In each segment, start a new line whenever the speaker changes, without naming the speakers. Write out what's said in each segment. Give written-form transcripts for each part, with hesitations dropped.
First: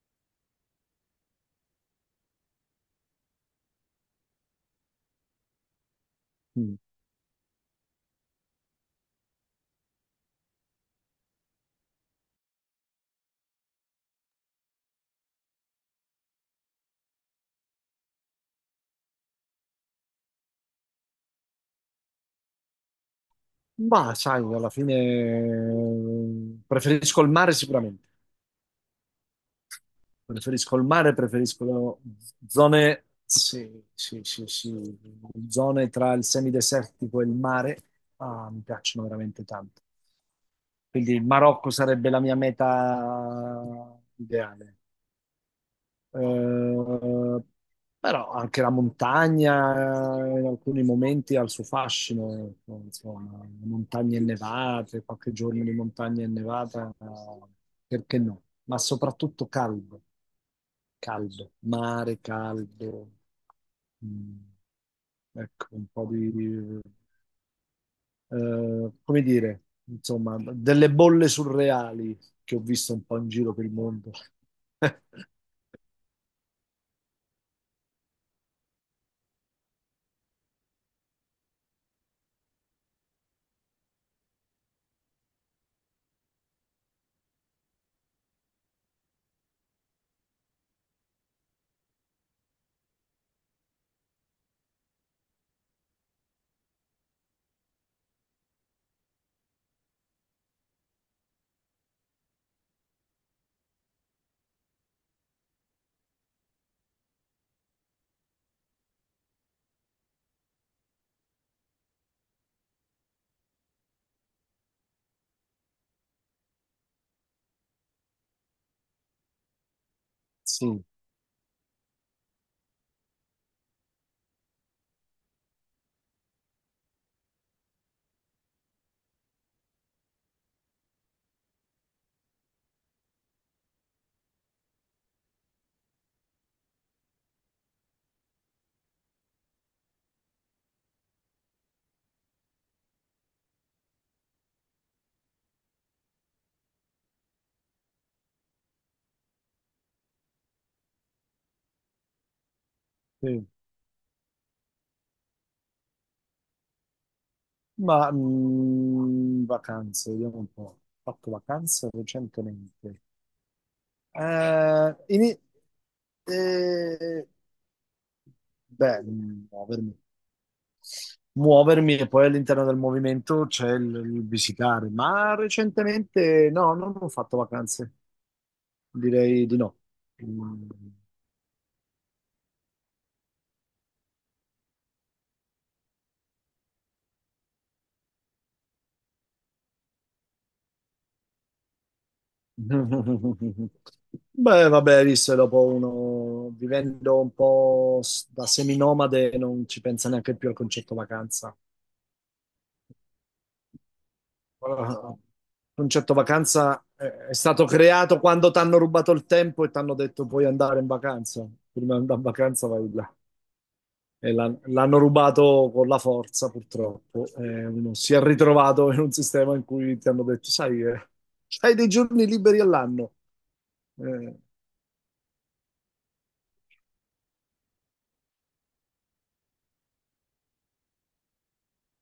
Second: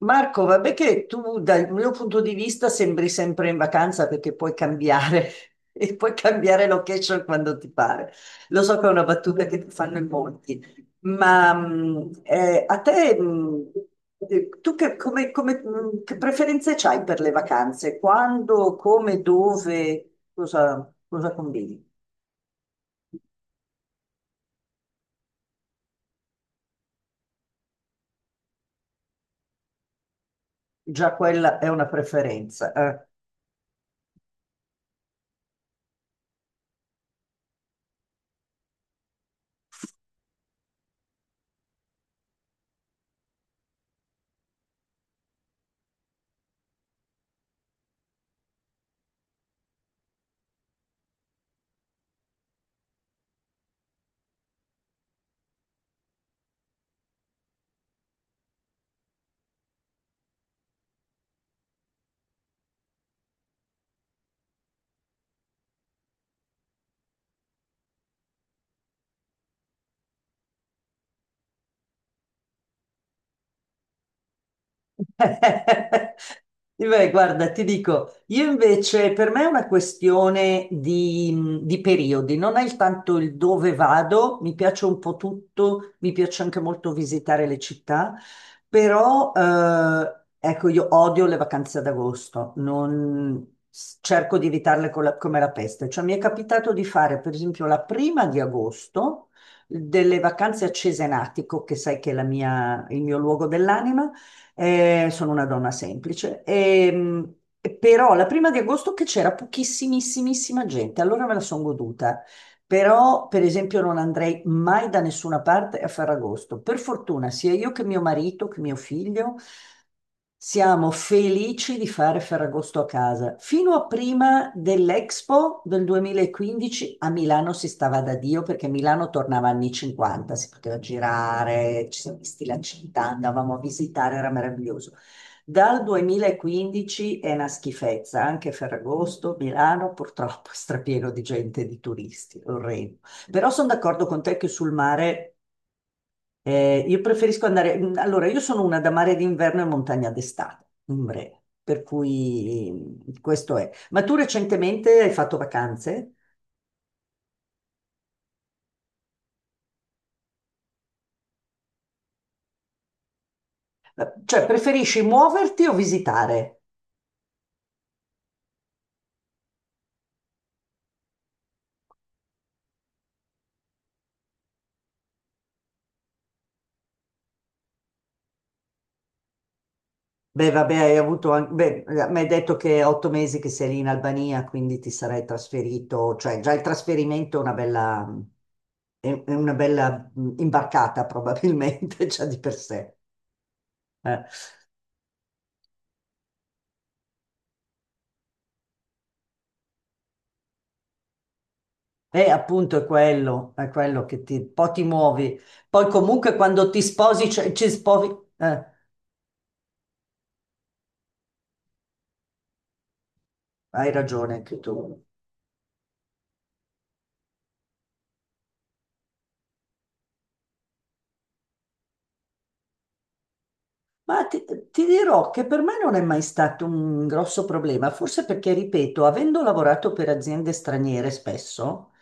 Marco, vabbè che tu dal mio punto di vista sembri sempre in vacanza perché puoi cambiare e puoi cambiare
Mm.
location quando ti pare. Lo so che è una battuta che ti fanno in molti, ma a te, tu che, che preferenze hai per le vacanze? Quando, come, dove, cosa, cosa combini?
Ma sai, alla fine preferisco il mare sicuramente. Preferisco il
Già
mare,
quella è una
preferisco
preferenza,
zone,
eh.
sì, sì, sì, sì, zone tra il semidesertico e il mare. Ah, mi piacciono veramente tanto. Quindi il Marocco sarebbe la mia meta ideale. Eh, Però anche la montagna in alcuni momenti ha il suo fascino, ecco, insomma, le montagne innevate, qualche giorno di montagna innevata, perché no? Ma soprattutto caldo, caldo, mare caldo, mm, ecco, come dire, insomma, delle bolle surreali che ho visto un po' in giro per il mondo.
Beh, guarda, ti dico, io invece per me è una questione di periodi, non è il tanto il dove vado, mi piace un po' tutto, mi piace anche molto visitare le città, però ecco, io odio le vacanze ad agosto, cerco di evitarle come la peste, cioè mi è capitato di fare per esempio la prima di agosto delle vacanze a Cesenatico, che sai che è il mio luogo dell'anima, sono una donna semplice. Però la prima di agosto che c'era pochissimissimissima gente, allora me la sono goduta. Però, per esempio, non andrei mai da nessuna parte a Ferragosto. Per fortuna, sia io che mio marito, che mio figlio,
Sì,
siamo felici di fare Ferragosto a casa. Fino a prima dell'Expo del 2015 a Milano si stava da Dio, perché Milano tornava anni 50, si poteva girare, ci siamo visti la città, andavamo a visitare, era meraviglioso. Dal 2015 è una schifezza, anche Ferragosto, Milano purtroppo è strapieno di gente, di turisti, orrendo. Però sono d'accordo con te che sul mare io preferisco andare. Allora, io sono una da mare d'inverno e montagna d'estate, in breve, per cui
sì.
questo è. Ma tu recentemente hai fatto vacanze?
Ma vacanze, vediamo un po'. Ho fatto vacanze recentemente.
Cioè,
Eh,
preferisci
ini-
muoverti o visitare?
eh, beh, muovermi. Muovermi e poi all'interno del movimento c'è il visitare, ma recentemente no, non ho fatto vacanze, direi di no.
Beh,
Mm.
vabbè, hai avuto anche, beh, mi hai detto che è 8 mesi che sei lì in Albania, quindi ti sarai trasferito, cioè già il trasferimento è una bella, è una bella imbarcata probabilmente già di per sé. Eh.
Beh, vabbè, visto che dopo uno vivendo un po' da seminomade non ci pensa neanche più al concetto vacanza.
E appunto è quello che ti, poi ti
Il
muovi. Poi
concetto
comunque quando
vacanza
ti
è
sposi,
è
cioè,
stato
ci sposi,
creato quando ti
eh,
hanno rubato il tempo e ti hanno detto puoi andare in vacanza. Prima di andare in vacanza vai là.
hai
E
ragione anche
l'hanno
tu.
rubato con la forza, purtroppo. E uno si è ritrovato in un sistema in cui ti hanno detto, sai, hai dei giorni liberi all'anno.
Ma
Eh,
ti, ti dirò che per me non è mai stato un grosso problema, forse perché, ripeto, avendo lavorato per aziende straniere spesso,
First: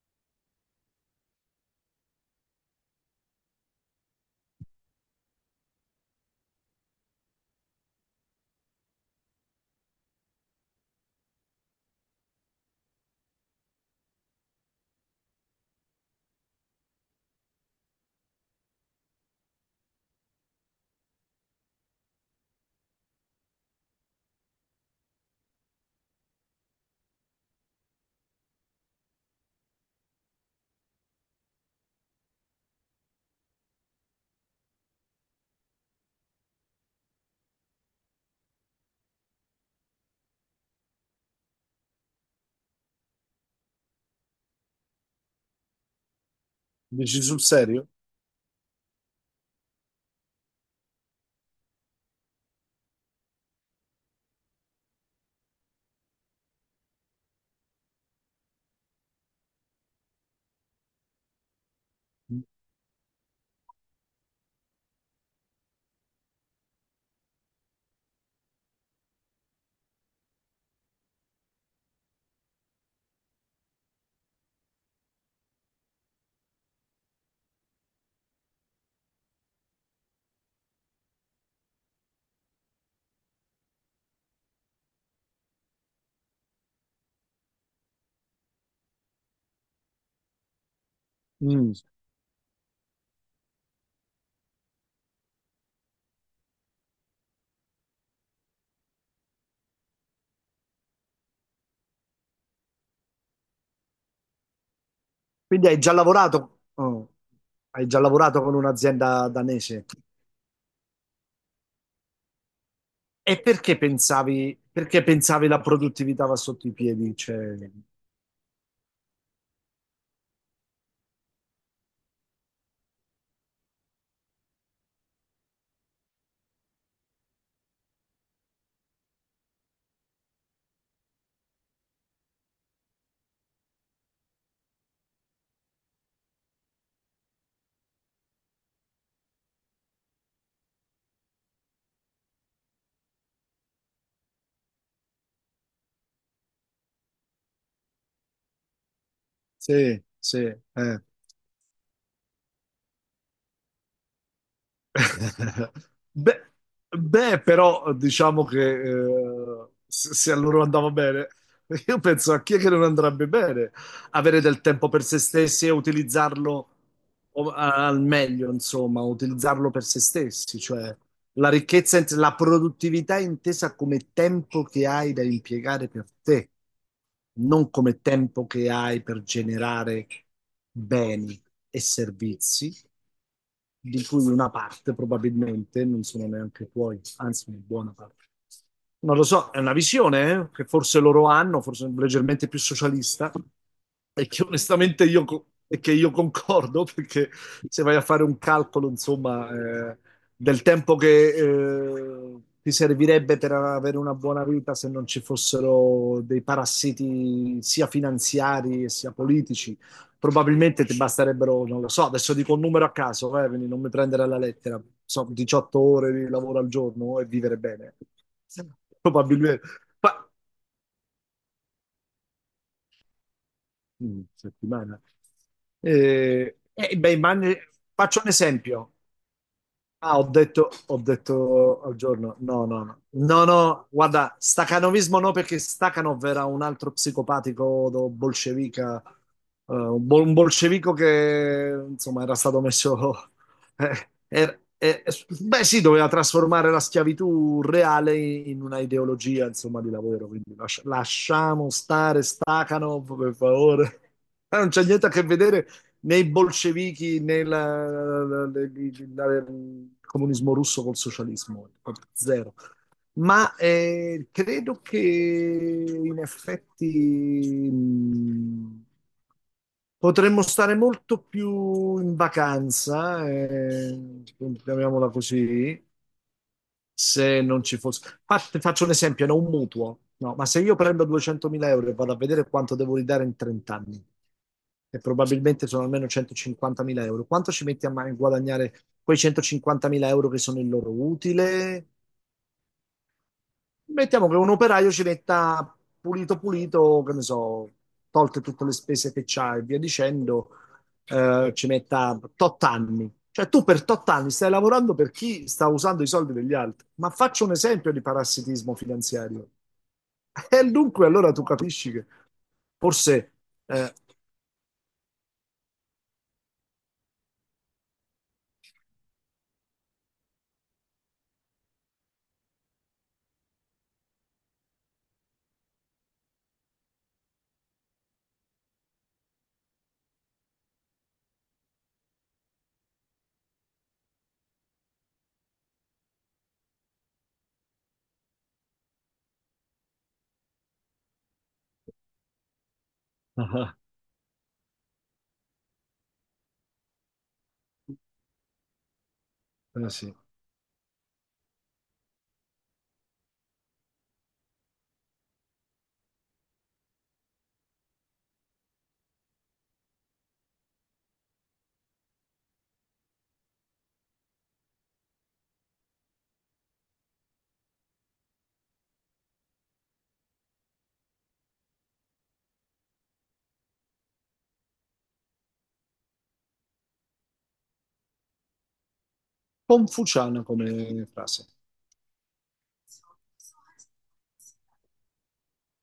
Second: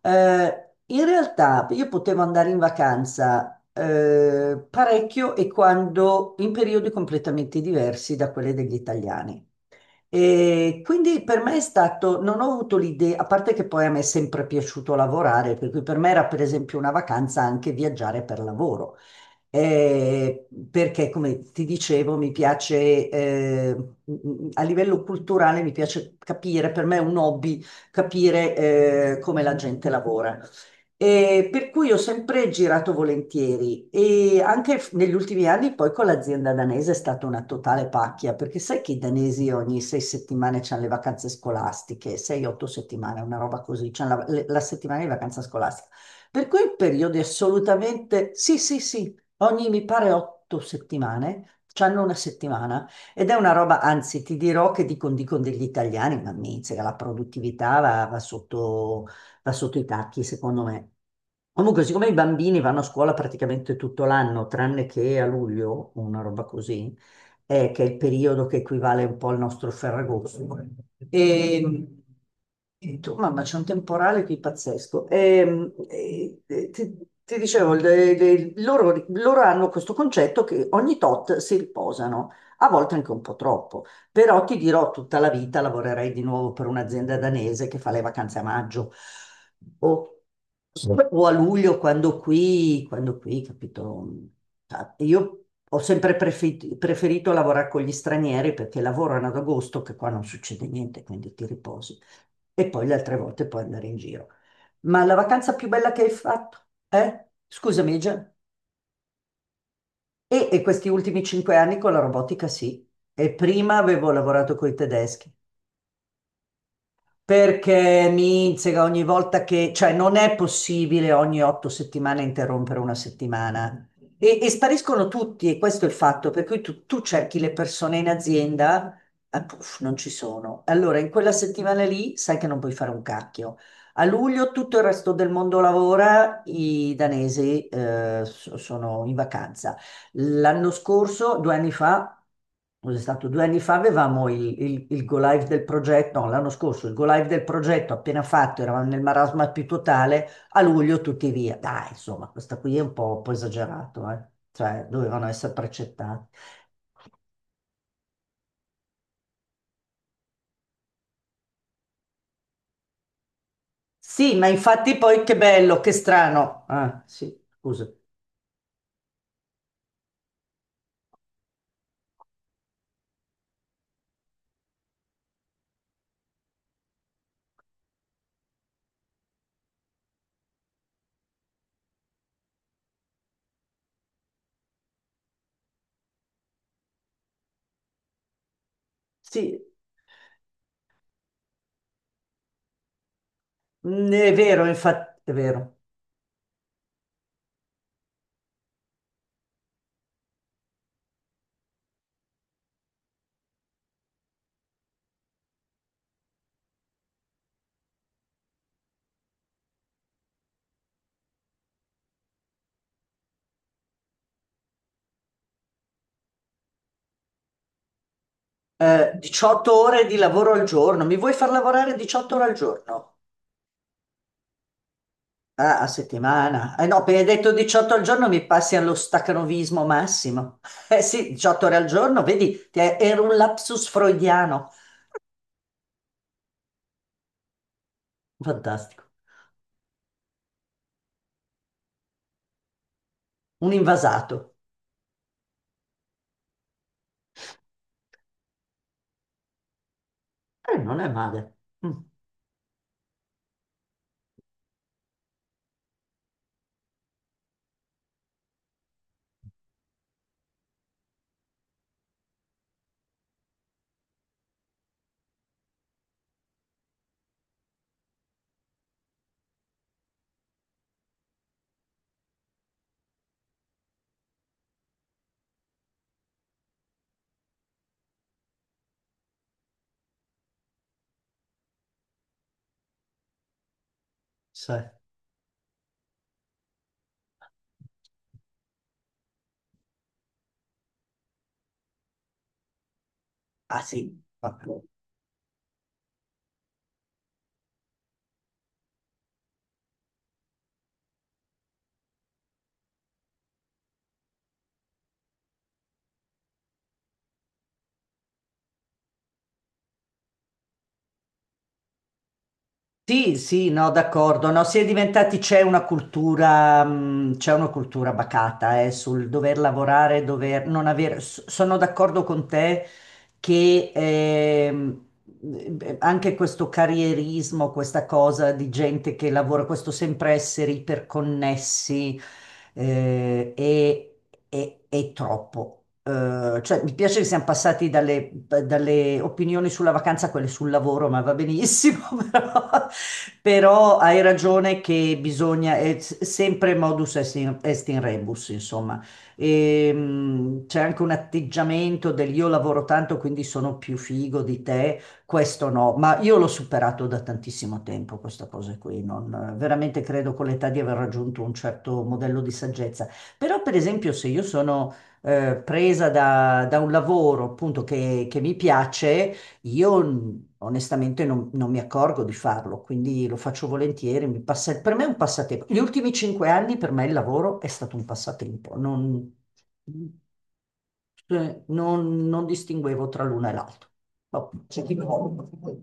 in realtà io potevo andare in vacanza parecchio e quando in periodi completamente diversi da quelli degli italiani. E quindi per me è stato, non ho avuto l'idea, a parte che poi a me è sempre piaciuto lavorare, per cui per me era per esempio una vacanza anche viaggiare per lavoro perché, come ti dicevo, mi piace, a livello culturale, mi piace capire, per me è un hobby, capire, come la gente lavora. E per cui ho sempre girato volentieri e anche negli ultimi anni poi con l'azienda danese è stata una totale pacchia, perché sai che i danesi ogni 6 settimane c'hanno le vacanze scolastiche, 6, 8 settimane, una roba così, c'hanno la settimana di vacanza scolastica. Per cui periodi
dici sul serio?
assolutamente, sì, sì, sì, ogni, mi pare, 8 settimane, c'hanno una settimana ed è una roba, anzi, ti dirò che dicono degli italiani, ma miseria, la produttività va sotto i tacchi, secondo me. Comunque, siccome i bambini vanno a scuola praticamente tutto l'anno, tranne che a luglio, una roba così, che è il periodo che equivale un po' al nostro Ferragosto. E, e tu, mamma, c'è un temporale qui pazzesco. Ti dicevo, loro hanno questo concetto che ogni tot si riposano, a volte anche un po' troppo, però ti dirò tutta la vita lavorerei di nuovo per un'azienda danese che fa le vacanze a maggio. Boh, o a
Mm.
luglio quando qui, capito? Ah, io ho sempre preferito lavorare con gli stranieri perché lavorano ad agosto, che qua non succede niente, quindi ti riposi. E poi le altre volte puoi andare in giro. Ma la vacanza
Quindi
più
hai
bella
già
che hai fatto?
lavorato, oh,
Eh?
hai
Scusami,
già
Gian.
lavorato con un'azienda danese.
E questi ultimi 5 anni con la robotica, sì. E
E
prima avevo lavorato con i
perché
tedeschi.
pensavi la produttività va sotto i piedi? Cioè,
Perché mi insega ogni volta che, cioè non è possibile ogni 8 settimane interrompere una settimana. E spariscono tutti, e questo è il fatto, per cui tu cerchi le persone in azienda, ah, puff, non ci sono. Allora, in quella settimana lì sai che non puoi fare un cacchio. A luglio tutto il resto del mondo lavora, i danesi sono in vacanza. L'anno scorso, due anni fa, cos'è stato? Due anni fa avevamo il go live del progetto, no, l'anno scorso il go live del progetto appena fatto, eravamo nel marasma più
sì,
totale,
sì,
a luglio
eh.
tutti via. Dai, insomma, questa qui è un po' esagerato, eh. Cioè, dovevano essere precettati.
Beh, beh, però diciamo che se a loro andava bene, io penso a chi è che non andrebbe bene
Sì,
avere
ma
del tempo
infatti
per se
poi che
stessi e
bello, che strano.
utilizzarlo
Ah, sì, scusa.
al meglio, insomma, utilizzarlo per se stessi, cioè la ricchezza, la produttività intesa come tempo che hai da impiegare per te, non come tempo che hai per generare beni e servizi di cui una parte probabilmente non sono neanche tuoi, anzi una buona parte. Non lo so, è
Sì,
una visione che forse loro hanno, forse leggermente più socialista,
mm,
e
è
che
vero,
onestamente
infatti, è vero.
e che io concordo, perché se vai a fare un calcolo, insomma, eh, del tempo che ti servirebbe per avere una buona vita se non ci fossero dei parassiti sia finanziari e sia politici, probabilmente ti basterebbero, non lo so, adesso dico un numero a caso, quindi non mi prendere alla lettera, so, 18 ore di lavoro al giorno e vivere bene. Probabilmente.
18 ore di
Ma
lavoro al giorno, mi vuoi far lavorare 18 ore al giorno?
Settimana.
Ah, a settimana. Eh no,
Beh,
appena hai detto 18 al
faccio
giorno
un
mi passi allo
esempio.
stacanovismo
Ah,
massimo.
ho
Eh sì, 18 ore
detto
al
al
giorno,
giorno, no,
vedi,
no, no,
era un
no, no,
lapsus
guarda,
freudiano.
stacanovismo no perché Stakhanov era un altro psicopatico bolscevica,
Fantastico.
un bolscevico che insomma era stato messo.
Un
eh,
invasato.
er- eh, Beh sì, doveva trasformare la schiavitù reale in una ideologia insomma di lavoro, quindi
Non è male.
lasciamo
Mm,
stare Stakhanov per favore. Non c'è niente a che vedere né i bolscevichi né il comunismo russo col socialismo, proprio zero. Ma credo che in effetti potremmo stare molto più in vacanza, chiamiamola così, se non ci fosse... Ah, ti faccio un esempio, no, un mutuo. No, ma se io prendo 200.000 euro e vado a vedere quanto devo ridare in 30 anni,
sì.
e probabilmente sono almeno 150.000 euro, quanto ci metti a guadagnare quei 150.000 euro che sono il loro utile.
Ah sì,
Mettiamo che un
vabbè.
operaio ci metta pulito pulito, che ne so, tolte tutte le spese che c'ha e via dicendo, ci metta tot anni. Cioè tu per tot anni stai lavorando per chi sta usando i soldi degli altri. Ma faccio un esempio di parassitismo finanziario. E dunque allora tu capisci che forse
Sì, sì, no,
eh,
d'accordo. No, si è diventati, c'è una cultura bacata, sul dover lavorare, dover non avere. Sono d'accordo con te che anche questo carrierismo, questa cosa di gente che lavora, questo sempre essere iperconnessi eh, è, è troppo. Cioè, mi piace che siamo passati dalle opinioni sulla vacanza a quelle sul lavoro, ma va benissimo, però,
ah,
però hai ragione che bisogna, è sempre modus est in, est in rebus, insomma.
ah, eh sì,
C'è anche un atteggiamento del io lavoro tanto, quindi sono più figo di te, questo no, ma io l'ho superato da tantissimo tempo, questa cosa qui. Non, veramente credo con l'età di aver raggiunto un certo modello di saggezza. Però, per esempio, se io sono presa da un lavoro appunto che mi piace, io onestamente non mi accorgo di farlo, quindi lo faccio volentieri. Per me è un passatempo. Gli ultimi 5 anni per me il lavoro è stato un passatempo. Non...
confuciana come frase.
Cioè, non distinguevo tra l'una e l'altra. Vabbè, c'è chi vuole.